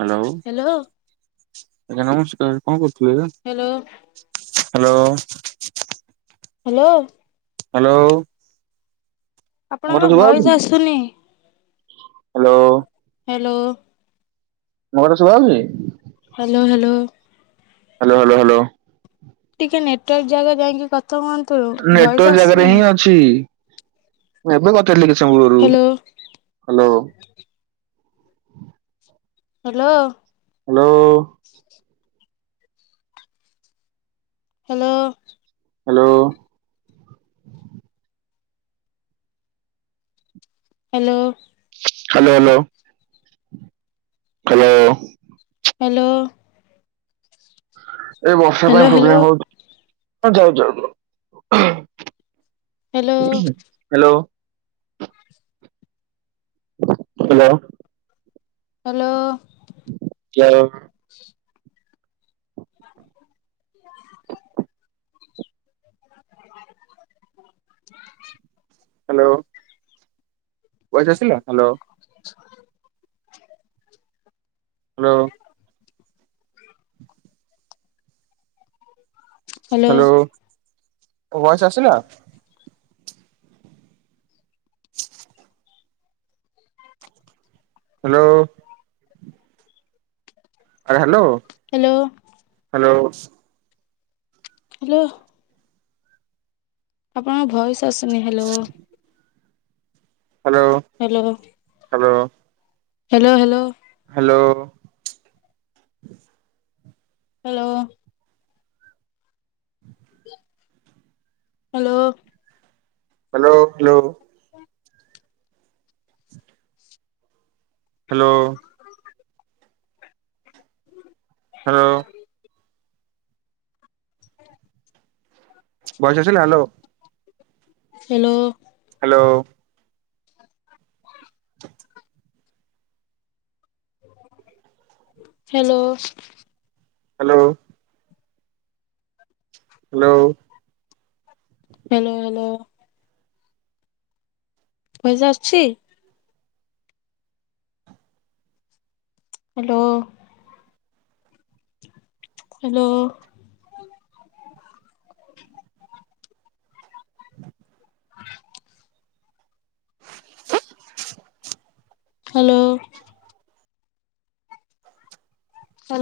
Hello ଆଜ୍ଞା ନମସ୍କାର କଣ କରୁଥିଲେ? ହ୍ୟାଲୋ ହ୍ୟାଲୋ ହ୍ୟାଲୋ ହ୍ୟାଲୋ ମୋ ଆପଣଙ୍କ ଟା ଭଏସ୍ ଶୁଭାଯାଉଛି ଆସୁନି ହ୍ୟାଲୋ ହ୍ୟାଲୋ ମୋ କଥା ଶୁଭା ଯାଉନି? Hello hello hello hello hello ଟିକେ ନେଟୱାର୍କ ଜାଗା ଯାଇକି କଥା କୁହନ୍ତୁ ଭଏସ ଆସିୁନି ମୁ ଏବେ କଥା ହେଇଥିଲି କିଛି ସମୟ ପୂର୍ବରୁ hello hello hello hello hello hello hello hello hello. Hello. Hello. ଏ ବର୍ଷା ହ୍ୟାଲୋ ପାଇଁ ହ୍ୟାଲୋ ପ୍ରୋବ୍ଲୋମ୍ ହଉଛି ଯାଉଛି ଯାଉଛି hello [unintelligible] hello. Hello. Hello. [unintelligible] [unintelligible] [unintelligible] Hello. [unintelligible] ଆସିଲା ହ୍ୟାଲୋ। ହ୍ୟାଲୋ। ହ୍ୟାଲୋ ମୋ ଭଏସ୍ ଆସିଲା? ହ୍ୟାଲୋ। ଆ ହ୍ୟାଲୋ। ହ୍ୟାଲୋ। ହ୍ୟାଲୋ। ହାଲୋ। ଆପଣଙ୍କ ଭଏସ୍ ଆସୁନି hello. Hello. Hello. Hello. Hello hello. Hello. Hello. Hello. Hello hello. [unintelligible] Hello. Hello. Voice ଆସିଲା hello. Hello. Hello. Hello. Hello. Hello. Hello hello. ପଇସା ଅଛି? Hello. Hello. Hello. Hello